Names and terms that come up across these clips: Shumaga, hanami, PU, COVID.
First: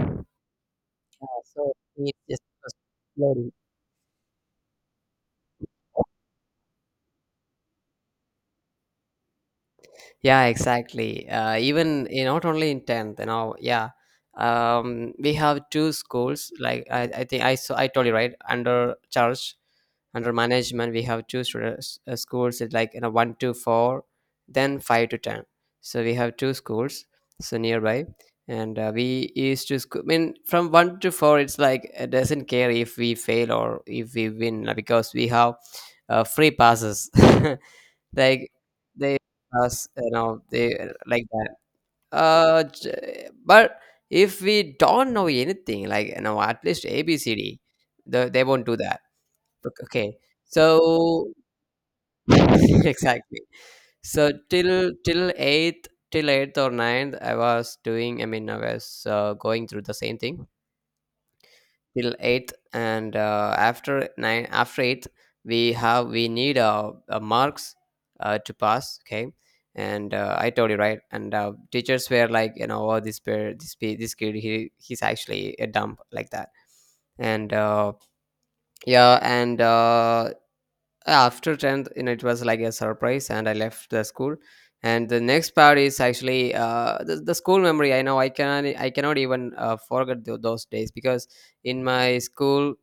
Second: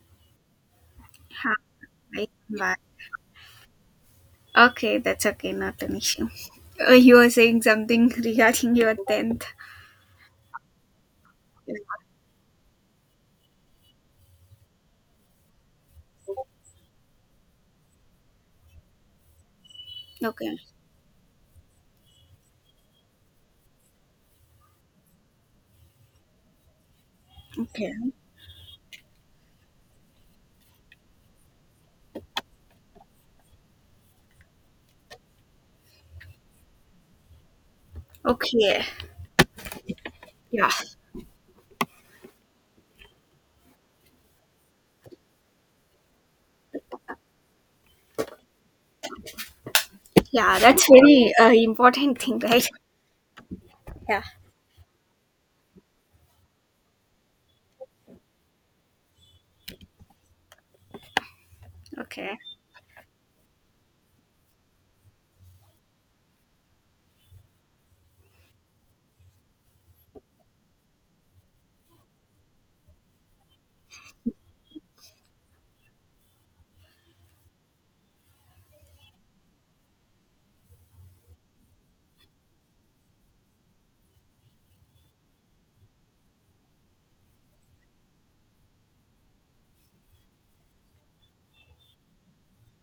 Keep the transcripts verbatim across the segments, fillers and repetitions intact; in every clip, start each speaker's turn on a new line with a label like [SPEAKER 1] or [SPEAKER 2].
[SPEAKER 1] Yeah, so it
[SPEAKER 2] Hi,
[SPEAKER 1] just was
[SPEAKER 2] bye.
[SPEAKER 1] exploding.
[SPEAKER 2] Okay, that's okay, not an issue. Uh, you were saying something regarding your tenth.
[SPEAKER 1] Yeah, exactly. Uh, even eh, not only in tenth, you know. Yeah, um, we have two schools. Like I, I think I so I told you, right? Under church, under
[SPEAKER 2] Okay,
[SPEAKER 1] management we have two students, uh, schools. It's like you know, one to four, then five to ten. So we have two schools, so nearby.
[SPEAKER 2] okay,
[SPEAKER 1] And uh, we used to sc- I mean, from one to four, it's like it doesn't care if we fail or if we win, uh, because we have uh, free passes like
[SPEAKER 2] okay.
[SPEAKER 1] they pass, you know
[SPEAKER 2] Yeah,
[SPEAKER 1] they uh, like that. Uh j- but if we don't know anything, like, you know at least abcd, the, they won't do that. Ok- Okay.
[SPEAKER 2] yeah, that's
[SPEAKER 1] So
[SPEAKER 2] very uh, important thing, right?
[SPEAKER 1] exactly.
[SPEAKER 2] Yeah,
[SPEAKER 1] So till till eighth till eighth or ninth, I was doing. I mean, I was uh, going through the same thing till
[SPEAKER 2] okay,
[SPEAKER 1] eighth. And uh, after nine after eighth, we have we need uh, uh, marks uh, to pass. Okay. And uh, I told you, right? And uh, teachers were like, you know, oh, this per this pe- this kid, he he's actually a dump, like that. And uh, yeah. And uh, after tenth, you know, it was like a surprise, and I left the school. And the next part is actually uh, the, the school memory. i know I can i cannot even uh, forget tho- those days, because in my school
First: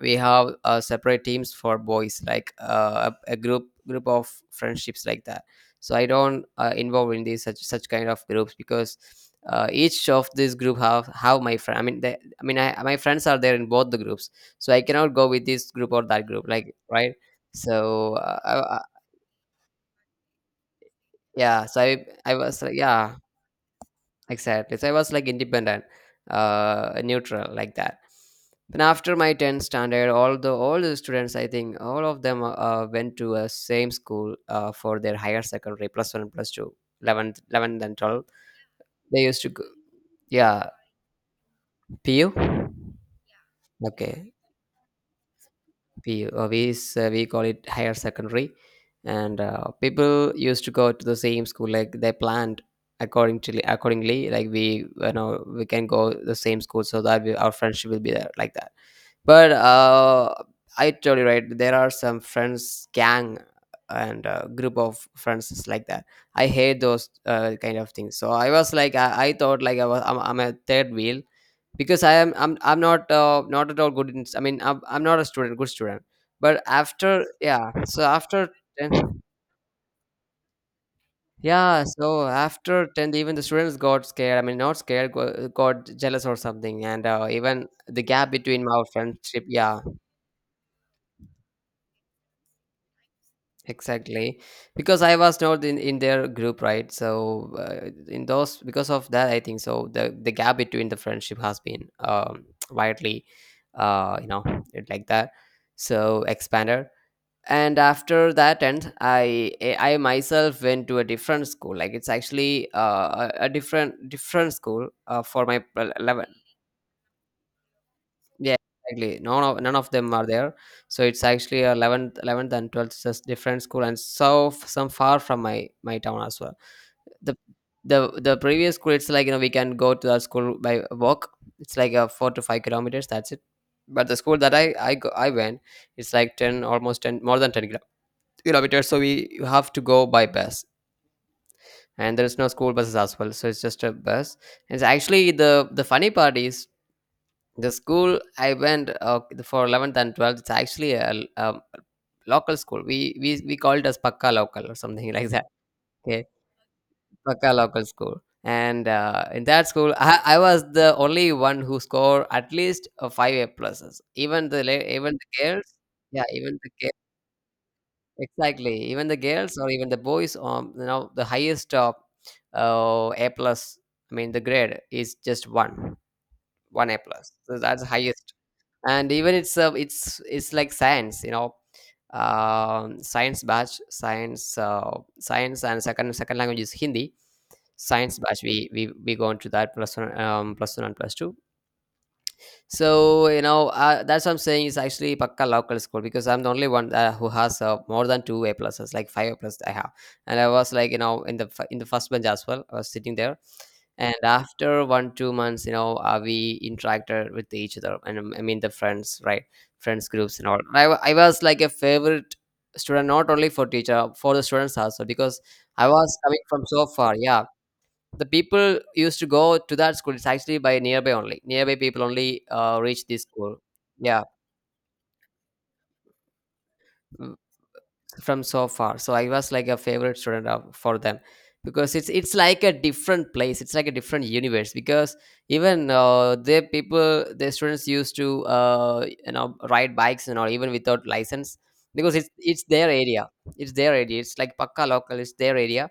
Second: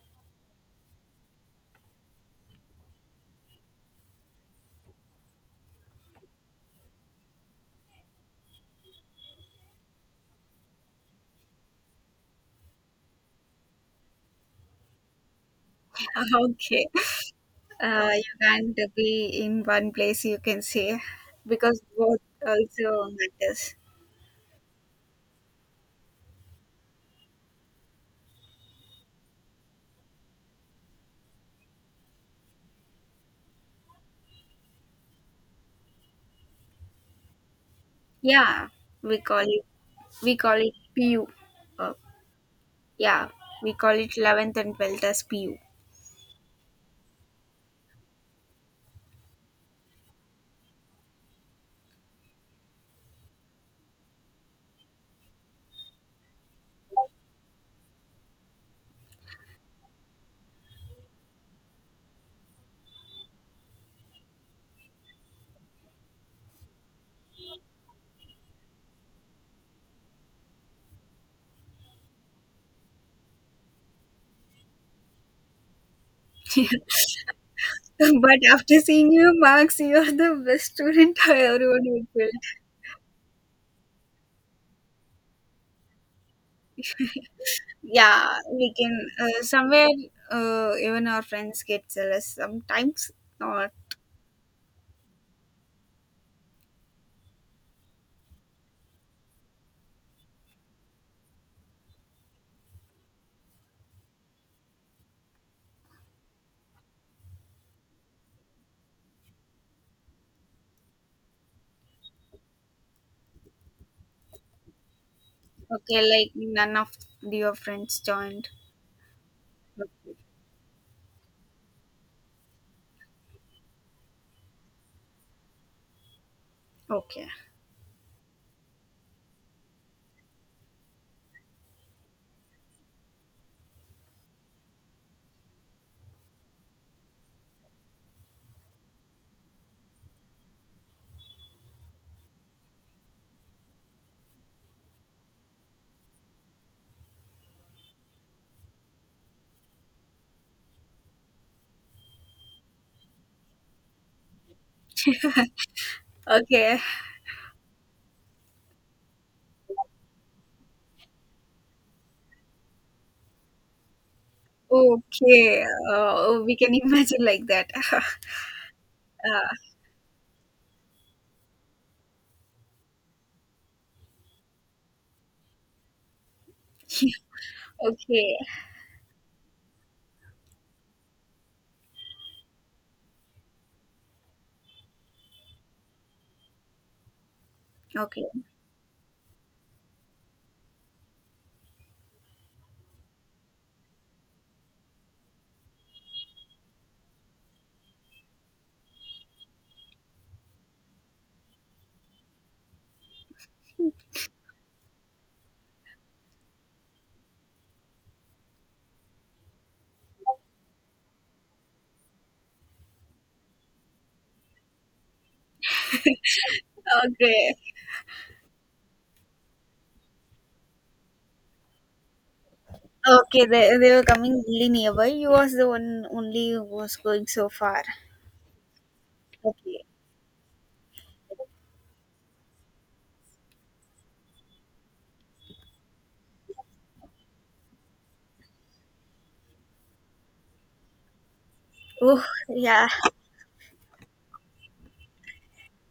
[SPEAKER 1] we have uh, separate teams for boys, like uh, a, a group group of friendships, like that. So I don't uh, involve in these, such such kind of groups, because uh, each of this group have have my friend. I mean they, I mean I, my friends are there in both the groups. So I cannot go with this group or that group, like,
[SPEAKER 2] okay.
[SPEAKER 1] right.
[SPEAKER 2] Uh,
[SPEAKER 1] So
[SPEAKER 2] you
[SPEAKER 1] uh, I,
[SPEAKER 2] can't
[SPEAKER 1] I-
[SPEAKER 2] be in one place, you can say,
[SPEAKER 1] yeah,
[SPEAKER 2] because
[SPEAKER 1] so I
[SPEAKER 2] both
[SPEAKER 1] I was like,
[SPEAKER 2] also
[SPEAKER 1] yeah.
[SPEAKER 2] matters.
[SPEAKER 1] Exactly. So I was like independent, uh, neutral, like that. Then after my tenth standard, all the all the students, I think all of them uh, uh, went to a same school uh, for their higher secondary plus one, plus two, eleventh and twelfth.
[SPEAKER 2] Yeah, we
[SPEAKER 1] They
[SPEAKER 2] call
[SPEAKER 1] used to
[SPEAKER 2] it,
[SPEAKER 1] go,
[SPEAKER 2] we call
[SPEAKER 1] yeah,
[SPEAKER 2] it P U. Uh,
[SPEAKER 1] P U.
[SPEAKER 2] yeah, we call it
[SPEAKER 1] Okay.
[SPEAKER 2] eleventh and twelfth as P U.
[SPEAKER 1] We uh, we, s- uh, we call it higher secondary. And uh, people used to go to the same school, like they planned according to accordingly, like, we, you know we can go the same school so that we, our friendship will be there, like that. But uh, I totally, right. There are some friends gang, and uh, group of friends is like that. I hate those uh, kind of things. So I was like, I, I thought, like, I was, I'm, I'm a third wheel. Because I am, I'm, I'm not, uh, not at all good. In, I mean, I'm, I'm not a student, good student. But after, yeah. So
[SPEAKER 2] But
[SPEAKER 1] after
[SPEAKER 2] after seeing
[SPEAKER 1] ten,
[SPEAKER 2] your marks, you are the best student I ever would
[SPEAKER 1] yeah.
[SPEAKER 2] have
[SPEAKER 1] So
[SPEAKER 2] felt.
[SPEAKER 1] after tenth, even the students got scared. I mean, not scared, got, got jealous or something. And uh, even the gap
[SPEAKER 2] Yeah,
[SPEAKER 1] between
[SPEAKER 2] we
[SPEAKER 1] my
[SPEAKER 2] can uh,
[SPEAKER 1] friendship, yeah.
[SPEAKER 2] somewhere uh, even our friends get jealous sometimes. Not
[SPEAKER 1] Exactly, because I was not in, in their group, right? So uh, in those, because of that, I think so. The the gap between the friendship has been um, widely, uh, you know, it like that. So expanded. And after that end, I I I myself went to a different school. Like, it's actually uh, a, a different different school uh, for my uh,
[SPEAKER 2] okay, like none of your friends joined.
[SPEAKER 1] yeah, exactly. None of none of them are there. So it's actually a eleventh, eleventh and twelfth, just different school, and so f- some far from my my town as well.
[SPEAKER 2] Okay,
[SPEAKER 1] The the the previous school, it's like, you know we can go to that school by walk. It's like a four to five kilometers. That's it. But the school that I I go, I went, it's like ten, almost ten, more than ten kilo- kilometers. So we you have to go by bus, and there is no school buses as well. So it's just a bus. It's actually, the the funny part is, the school I went, uh, for eleventh and twelfth, it's actually a, l- um, local school. We we we called it as pakka local or something like that. Okay,
[SPEAKER 2] okay,
[SPEAKER 1] pakka local school. And uh, in that school, I, I was the only one who scored at least uh, five A pluses. Even the la- even the
[SPEAKER 2] okay.
[SPEAKER 1] girls, yeah,
[SPEAKER 2] Uh, we
[SPEAKER 1] even the
[SPEAKER 2] can
[SPEAKER 1] girls.
[SPEAKER 2] imagine like that. uh,
[SPEAKER 1] Exactly, even the girls or even the boys, um you know, the highest uh, uh, A plus, I mean, the grade is just one, one A plus, so that's the highest.
[SPEAKER 2] okay,
[SPEAKER 1] And even it's uh, it's it's like science, you know um, science batch, science uh, science, and second second language is Hindi. Science
[SPEAKER 2] okay,
[SPEAKER 1] batch, we we, we go into that plus one, um, plus one and plus two. So, you know uh, that's what I'm saying is, actually, Pakka local school, because I'm the only one uh, who has uh, more than two A pluses, like five A plus I have. And I was like, you know in the f- in the first bench as well. I was sitting there. And after one two months, you know, uh, we interacted with each other. And um, I mean, the friends, right? Friends groups and all. I wa- I was like a favorite student, not only for teacher, for the students also, because I was coming from so far. Yeah,
[SPEAKER 2] okay,
[SPEAKER 1] the people used to go to that school, it's actually by nearby only. Nearby people only uh, reach this
[SPEAKER 2] okay.
[SPEAKER 1] school.
[SPEAKER 2] They, they were
[SPEAKER 1] Yeah,
[SPEAKER 2] coming really nearby. You was the one only who was going so far.
[SPEAKER 1] from so far, so I was like a
[SPEAKER 2] Okay.
[SPEAKER 1] favorite student of, for them. Because it's it's like a different place, it's like a different universe, because even uh, the people, the students used to uh, you know ride bikes and all, even without license, because
[SPEAKER 2] Oh
[SPEAKER 1] it's it's
[SPEAKER 2] yeah,
[SPEAKER 1] their area. It's their area, it's like pakka local, it's their area.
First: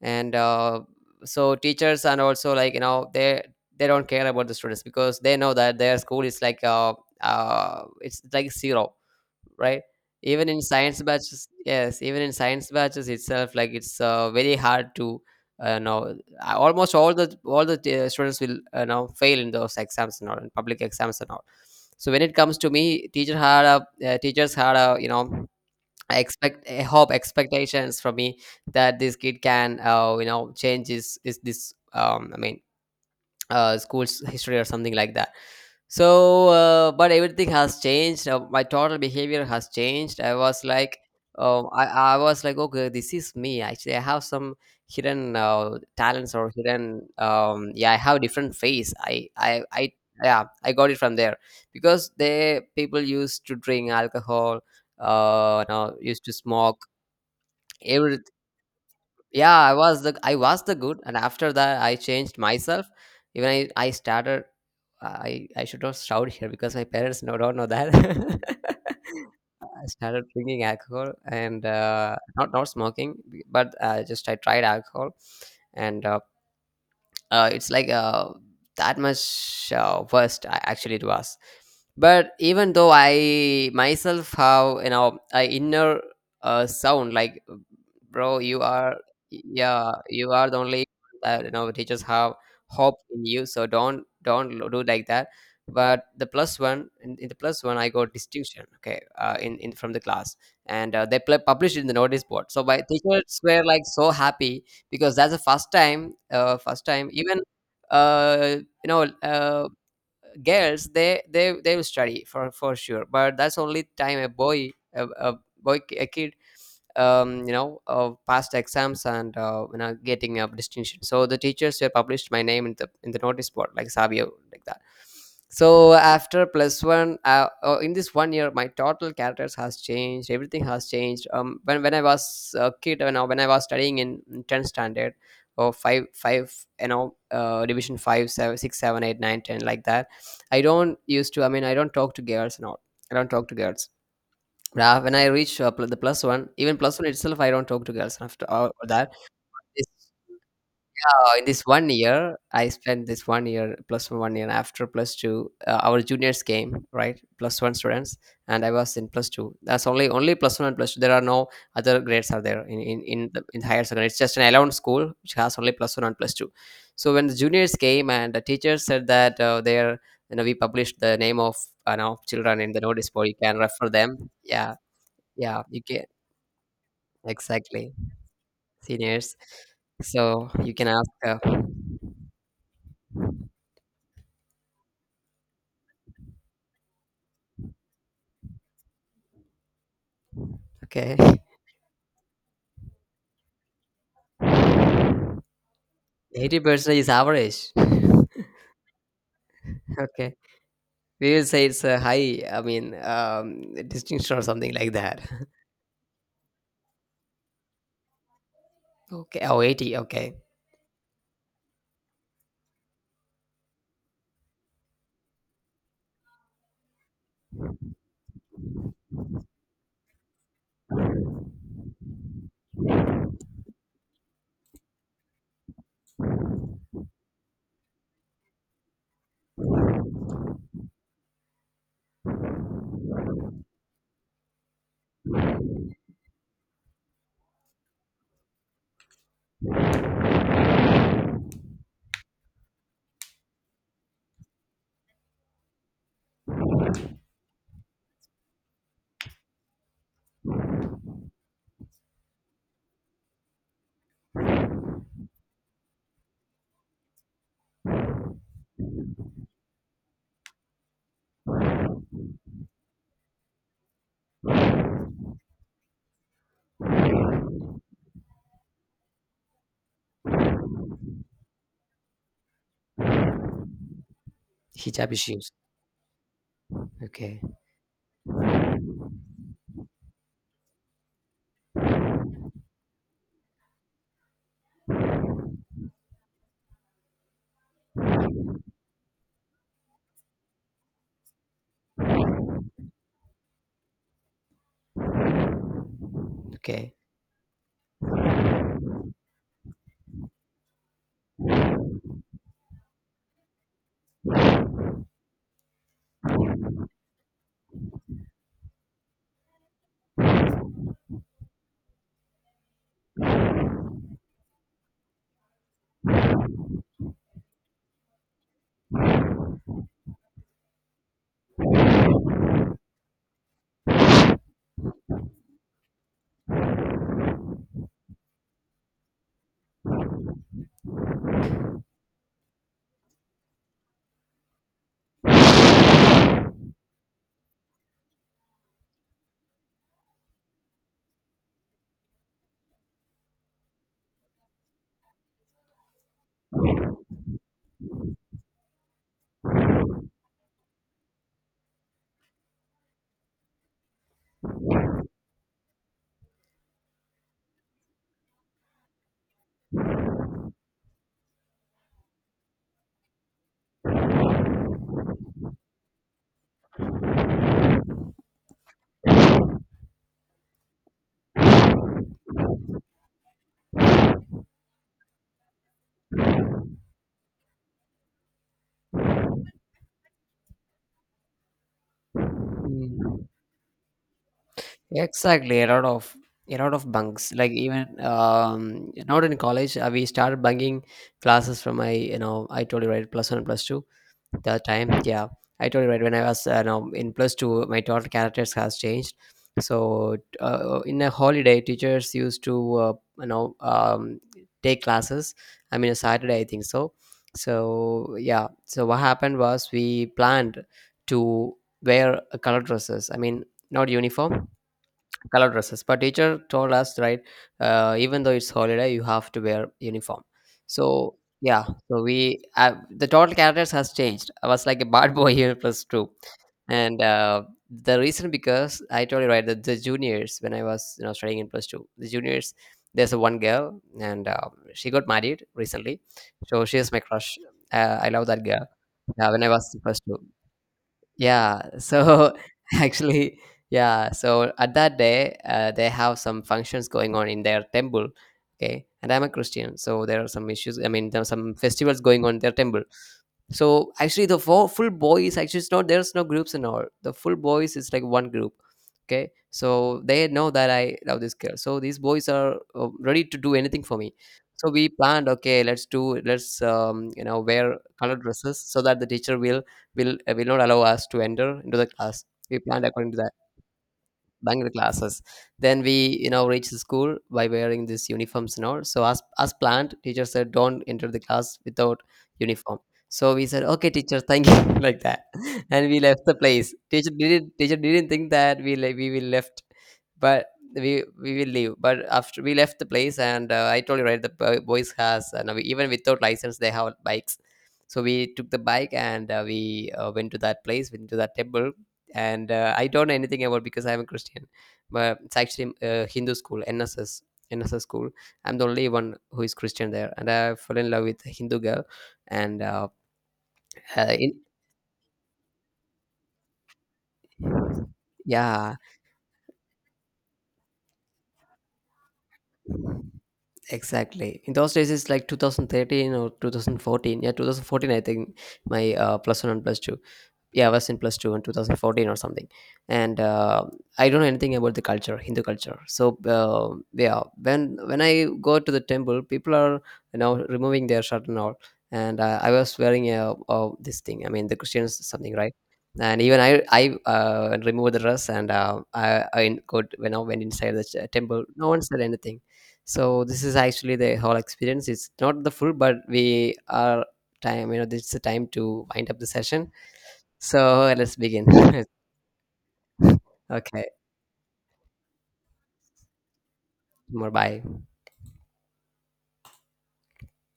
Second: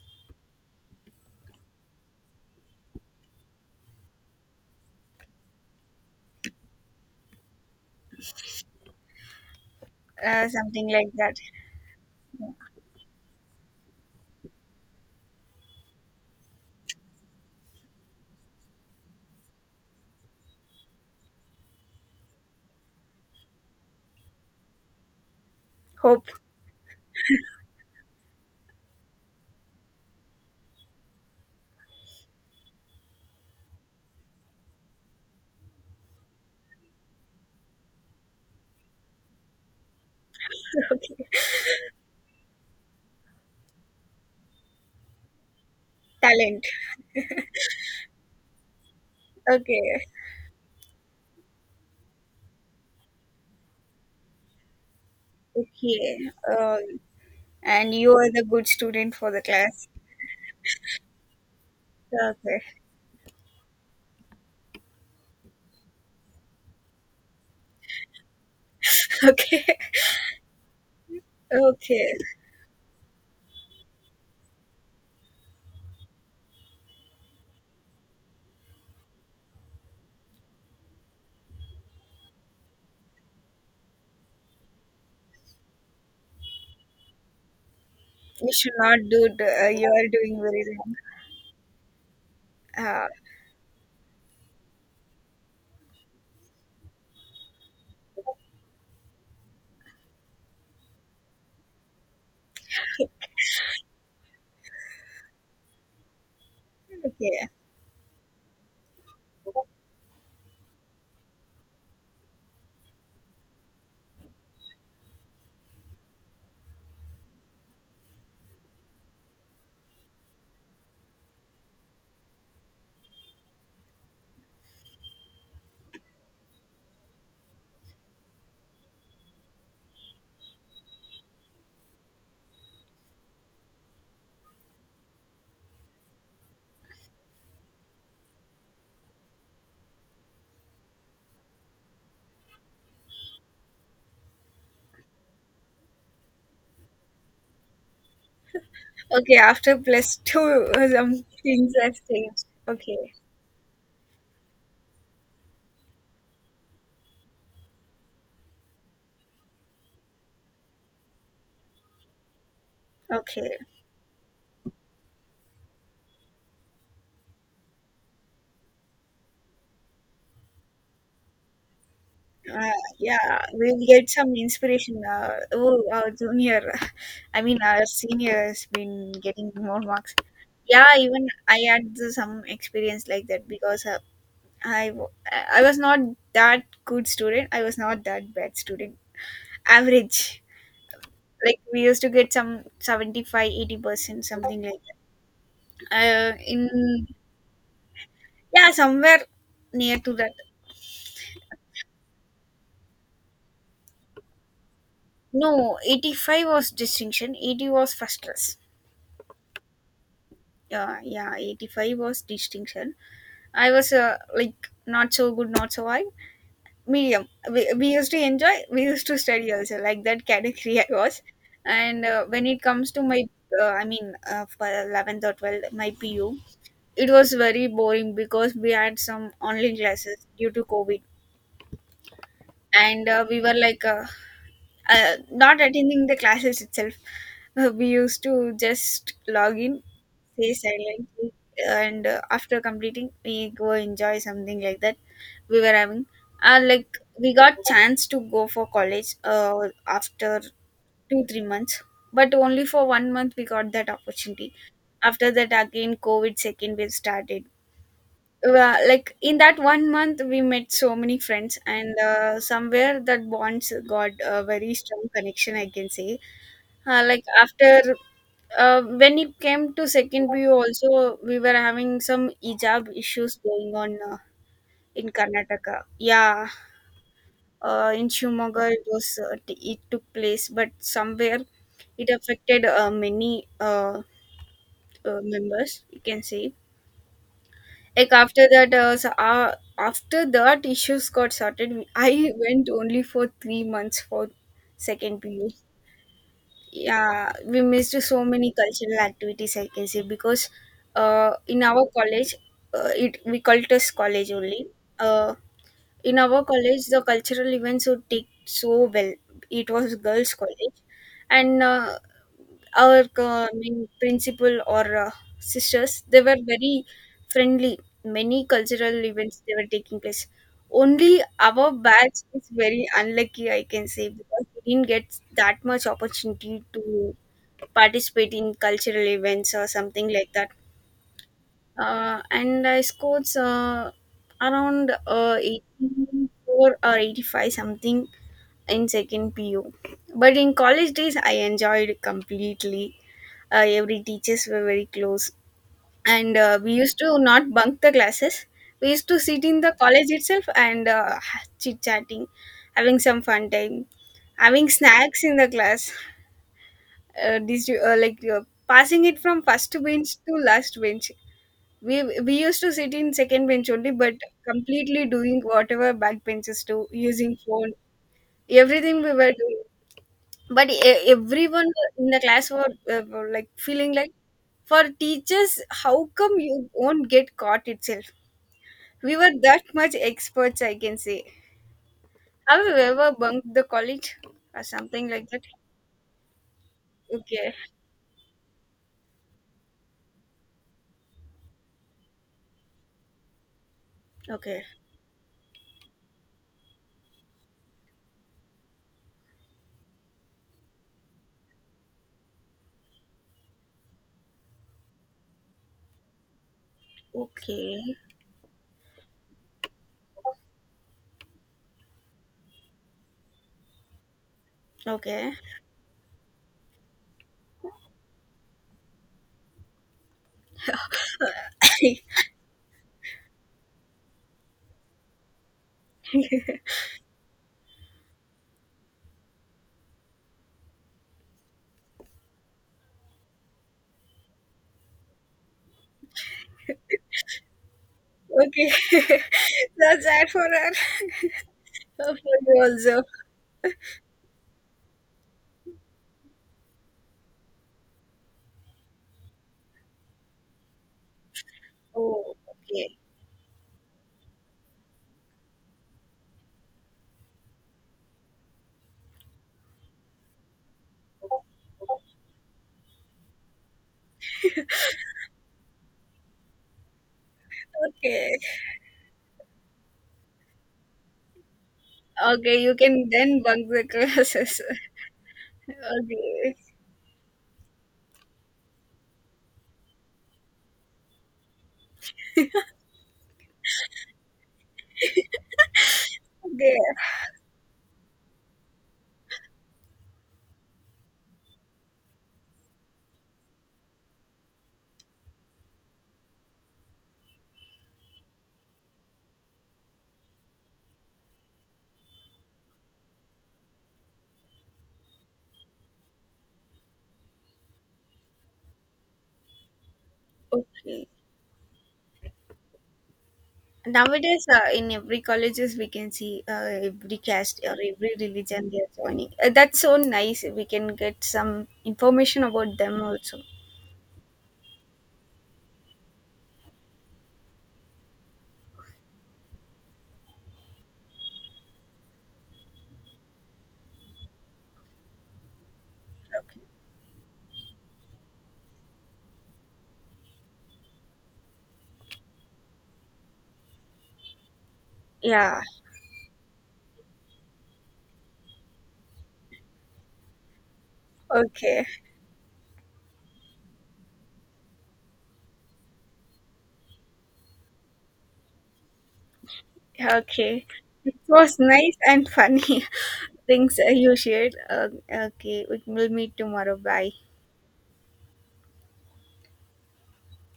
[SPEAKER 1] And uh, so teachers and also, like, you know they they don't care about the students, because they know that their school is like uh, uh it's like zero, right? Even
[SPEAKER 2] uh,
[SPEAKER 1] in
[SPEAKER 2] something
[SPEAKER 1] science
[SPEAKER 2] like that.
[SPEAKER 1] batches, yes, even in science batches itself, like, it's uh, very hard to uh, know uh, almost all the all the uh, students will uh, know, fail in those exams and all, in public exams and all. So when it comes to me, teacher had a uh, teachers had a, you know I
[SPEAKER 2] Hope,
[SPEAKER 1] expect, I hope expectations from me, that this kid can uh, you know change his is this, um I mean, uh, school's history or something like that. So, uh, but everything has changed. Uh, my total behavior has changed. I was like,
[SPEAKER 2] okay.
[SPEAKER 1] um, I, I was like, okay, this is me. Actually, I have some hidden uh, talents or
[SPEAKER 2] Talent,
[SPEAKER 1] hidden. Um, yeah, I have a different face. I, I, I,
[SPEAKER 2] okay,
[SPEAKER 1] yeah, I got it from there, because they people used to drink alcohol. Uh, now used
[SPEAKER 2] okay.
[SPEAKER 1] to
[SPEAKER 2] Uh,
[SPEAKER 1] smoke.
[SPEAKER 2] and you
[SPEAKER 1] Every,
[SPEAKER 2] are the good student for the
[SPEAKER 1] yeah, i
[SPEAKER 2] class.
[SPEAKER 1] was the I was the good. And after that, I changed
[SPEAKER 2] Okay,
[SPEAKER 1] myself. Even I I started. i i should not shout here, because my parents, no, don't know that.
[SPEAKER 2] okay,
[SPEAKER 1] I started drinking alcohol. And
[SPEAKER 2] okay.
[SPEAKER 1] uh, not, not smoking. But uh, just I tried alcohol. And uh, uh, it's like uh, that much uh, worst I, actually it was. But even though I myself have, you know a inner uh, sound like, bro,
[SPEAKER 2] You
[SPEAKER 1] you
[SPEAKER 2] should
[SPEAKER 1] are,
[SPEAKER 2] not do. The. Uh, you
[SPEAKER 1] yeah,
[SPEAKER 2] are
[SPEAKER 1] you
[SPEAKER 2] doing
[SPEAKER 1] are the
[SPEAKER 2] very
[SPEAKER 1] only,
[SPEAKER 2] wrong.
[SPEAKER 1] that, you know teachers have hope
[SPEAKER 2] Uh,
[SPEAKER 1] in you, so don't don't lo- do like that. But the plus one, in, in the plus one, I got distinction. Okay, uh, in, in from the class. And uh, they pl- published in the notice board, so my teachers were like so happy, because that's the first time. Uh, first time even
[SPEAKER 2] okay,
[SPEAKER 1] uh, you know uh, girls, they they they will study for for sure. But that's only time a boy, a, a boy, a kid, um you know uh, past exams. And uh, you know, getting a distinction. So the teachers were published my name in the in the notice board, like Savio, like that. So after plus one, uh, uh, in this one year, my total characters has changed, everything has changed. um when, when I was a kid, you know when I was studying in tenth standard, or five five, you know uh, division five seven six seven eight nine ten, like that. I don't used to, I mean, I don't talk to girls and all. I don't talk to girls. But I- when I reach uh, pl- the plus one, even plus one itself, I don't talk to girls after all that.
[SPEAKER 2] okay. After plus two, uh, some
[SPEAKER 1] Uh, in this
[SPEAKER 2] things
[SPEAKER 1] one
[SPEAKER 2] have
[SPEAKER 1] year,
[SPEAKER 2] changed.
[SPEAKER 1] I spent
[SPEAKER 2] Okay.
[SPEAKER 1] this one year plus one, one year after plus two. Uh, our juniors came, right, plus one students. And I was in plus two. That's only only plus one and plus two. There are no other grades are there in in in, the,
[SPEAKER 2] Okay.
[SPEAKER 1] in higher secondary. It's just an allowed school which has only plus one and plus two. So when the juniors came and the teachers said that uh, they're you know we published the name of uh, you know children
[SPEAKER 2] Uh,
[SPEAKER 1] in the notice board. You
[SPEAKER 2] yeah,
[SPEAKER 1] can
[SPEAKER 2] we'll
[SPEAKER 1] refer
[SPEAKER 2] get
[SPEAKER 1] them.
[SPEAKER 2] some
[SPEAKER 1] Yeah,
[SPEAKER 2] inspiration. Uh,
[SPEAKER 1] yeah, you
[SPEAKER 2] oh,
[SPEAKER 1] can,
[SPEAKER 2] our junior, I mean, our
[SPEAKER 1] exactly,
[SPEAKER 2] senior has been
[SPEAKER 1] seniors.
[SPEAKER 2] getting more marks.
[SPEAKER 1] So you can
[SPEAKER 2] Yeah,
[SPEAKER 1] ask.
[SPEAKER 2] even I
[SPEAKER 1] Uh,
[SPEAKER 2] had the- some experience like that, because uh, i w- i was not that good student, I was not that bad student, average.
[SPEAKER 1] okay.
[SPEAKER 2] Like we used to get some seventy five, eighty percent something like that, uh,
[SPEAKER 1] eighty percent
[SPEAKER 2] in
[SPEAKER 1] is average.
[SPEAKER 2] yeah, somewhere near to that.
[SPEAKER 1] Okay. We will say it's a high, I mean, um, distinction or something like that.
[SPEAKER 2] No, eighty-five was distinction, eighty was first class.
[SPEAKER 1] Okay. Oh, eighty. 80. Okay.
[SPEAKER 2] Yeah, yeah, eighty-five was distinction. I was uh, like not so good, not so high, medium. We, we used to enjoy, we used to study also, like that category I was. And uh, when it comes to my, uh, I mean, uh, for eleventh or twelfth, my P U, it was very boring because we had some online classes due to COVID. And uh, we were like uh, uh, not attending the classes itself. Uh, we used to just log in, say silently, and uh, after completing, we go enjoy something like that. We were having uh, Like we got chance to go for college uh, after two three months, but only for one month we got that opportunity. After that, again COVID second wave started. Uh, like in that one month we met so many friends, and uh, somewhere that bonds got a very strong connection, I can say. uh, like after uh, When it came to second view also, we were having some hijab issues going on, uh, in
[SPEAKER 1] Hijab issues.
[SPEAKER 2] Karnataka. Yeah.
[SPEAKER 1] Okay.
[SPEAKER 2] Uh, in Shumaga, it was uh, t- it took place, but somewhere it affected uh, many uh, uh, members. You can say, like after that, uh, so, uh, after that issues got sorted. I went only for three months for second P U.
[SPEAKER 1] Okay.
[SPEAKER 2] Yeah, we missed so many cultural activities, I can say, because uh, in our college, uh, it we called it as college only. Uh, in our college, the cultural events would take so well. It was girls college, and uh, our uh, main principal or uh, sisters, they were very friendly. Many cultural events, they were taking place. Only our batch is very unlucky, I can say, because we didn't get that much opportunity to participate in cultural events or something like that. Uh, and I scored uh, around uh, eighty-four or eighty-five something in second P U. But in college days, I enjoyed completely. Uh, every teachers were very close, and uh, we used to not bunk the classes. We used to sit in the college itself, and uh, chit chatting, having some fun time, having snacks in the class. Uh, this, uh, like uh, passing it from first bench to last bench. We we used to sit in second bench only, but completely doing whatever back benches do, using phone, everything we were doing. But e- everyone in the class were, uh, were like feeling like, for teachers, how come you won't get caught itself. We were that much experts, I can say. Have you ever
[SPEAKER 1] Mm.
[SPEAKER 2] bunked the college or something like that?
[SPEAKER 1] Exactly. A lot of, a lot of bunks. Like
[SPEAKER 2] Okay,
[SPEAKER 1] even, um, not in college, uh, we started bunking classes from my, you know, I told you, right, plus one, plus two. The
[SPEAKER 2] okay,
[SPEAKER 1] time, yeah, I told you right, when I was uh, now in plus two, my total characters has changed. So uh, uh, in a holiday, teachers used to uh, you know um, take classes. I mean, a Saturday, I think so. So
[SPEAKER 2] okay,
[SPEAKER 1] yeah, so what happened was we planned to wear uh, color dresses. I mean, not uniform,
[SPEAKER 2] okay.
[SPEAKER 1] color dresses. But teacher told us right, uh, even though it's holiday, you have to wear uniform. So yeah, so we uh, the total characters has changed. I was like a bad boy here plus two. And uh, the reason, because I told you right, that the juniors, when I was you know studying in plus two, the juniors, there's a one girl, and uh, she got married recently. So she is my crush. uh, I love that girl.
[SPEAKER 2] Okay.
[SPEAKER 1] Yeah, when I was in plus
[SPEAKER 2] That's
[SPEAKER 1] two.
[SPEAKER 2] that for her.
[SPEAKER 1] Yeah,
[SPEAKER 2] For
[SPEAKER 1] so
[SPEAKER 2] you also.
[SPEAKER 1] actually, yeah, so at that day, uh, they have some functions going on in their temple. Okay, and I'm a Christian, so there are some issues. I mean, there are some festivals going on
[SPEAKER 2] Oh,
[SPEAKER 1] in their temple.
[SPEAKER 2] okay.
[SPEAKER 1] So actually, the full, full boys, actually, it's not, there's no groups and all. The full boys is like one group. Okay, so they know that I love this girl. So these boys are uh, ready to do anything for me. So we planned, okay, let's do, let's um, you know, wear colored
[SPEAKER 2] Okay.
[SPEAKER 1] dresses so that the teacher will will uh, will not allow us to enter into the class. We
[SPEAKER 2] Okay, you
[SPEAKER 1] planned
[SPEAKER 2] can
[SPEAKER 1] according to that.
[SPEAKER 2] then bunk the classes.
[SPEAKER 1] Bangalore classes. Then we, you know,
[SPEAKER 2] Okay.
[SPEAKER 1] reached the school by wearing these uniforms and all. So as as planned, teacher said, "Don't enter the class without uniform." So we said, "Okay, teacher, thank you," like that, and we left the place.
[SPEAKER 2] Okay.
[SPEAKER 1] Teacher didn't teacher didn't think that we le- we will left, but we we will leave. But after we left the place, and uh, I told you right, the bo- boys has uh, now, even without license, they have bikes. So we took the bike, and uh, we uh, went to that place, went to that temple, and uh, I don't know anything about, because I'm a Christian, but it's actually a Hindu school, N S S, N S S school. I'm the only one who is Christian there, and I fell in love
[SPEAKER 2] Okay.
[SPEAKER 1] with a Hindu girl, and uh, uh, in,
[SPEAKER 2] Nowadays, uh, in every colleges, we can see uh, every caste or every religion
[SPEAKER 1] yeah,
[SPEAKER 2] they are joining. Uh, that's so nice. We can get some information about them also.
[SPEAKER 1] exactly. In those days, it's like two thousand thirteen or two thousand fourteen. Yeah, two thousand fourteen, I think my uh, plus one and plus two. Yeah, I was in plus two in two thousand fourteen or something, and uh, I don't know anything about the culture, Hindu culture. So
[SPEAKER 2] Okay.
[SPEAKER 1] uh, yeah, when when I go to the temple, people are, you know, removing their shirt and all, and uh, I was wearing a, a this thing. I mean, the Christians something, right?
[SPEAKER 2] Yeah.
[SPEAKER 1] And even I I uh, removed the dress, and uh, I I in- go when I went inside the ch- temple, no one
[SPEAKER 2] Okay.
[SPEAKER 1] said anything. So this is actually the whole experience. It's not the full, but we are time. You know, this is the time to wind up the session,
[SPEAKER 2] Okay.
[SPEAKER 1] so
[SPEAKER 2] It
[SPEAKER 1] let's begin.
[SPEAKER 2] was nice and funny things
[SPEAKER 1] Okay,
[SPEAKER 2] uh, you shared. Uh, okay. We will meet tomorrow. Bye.
[SPEAKER 1] more bye.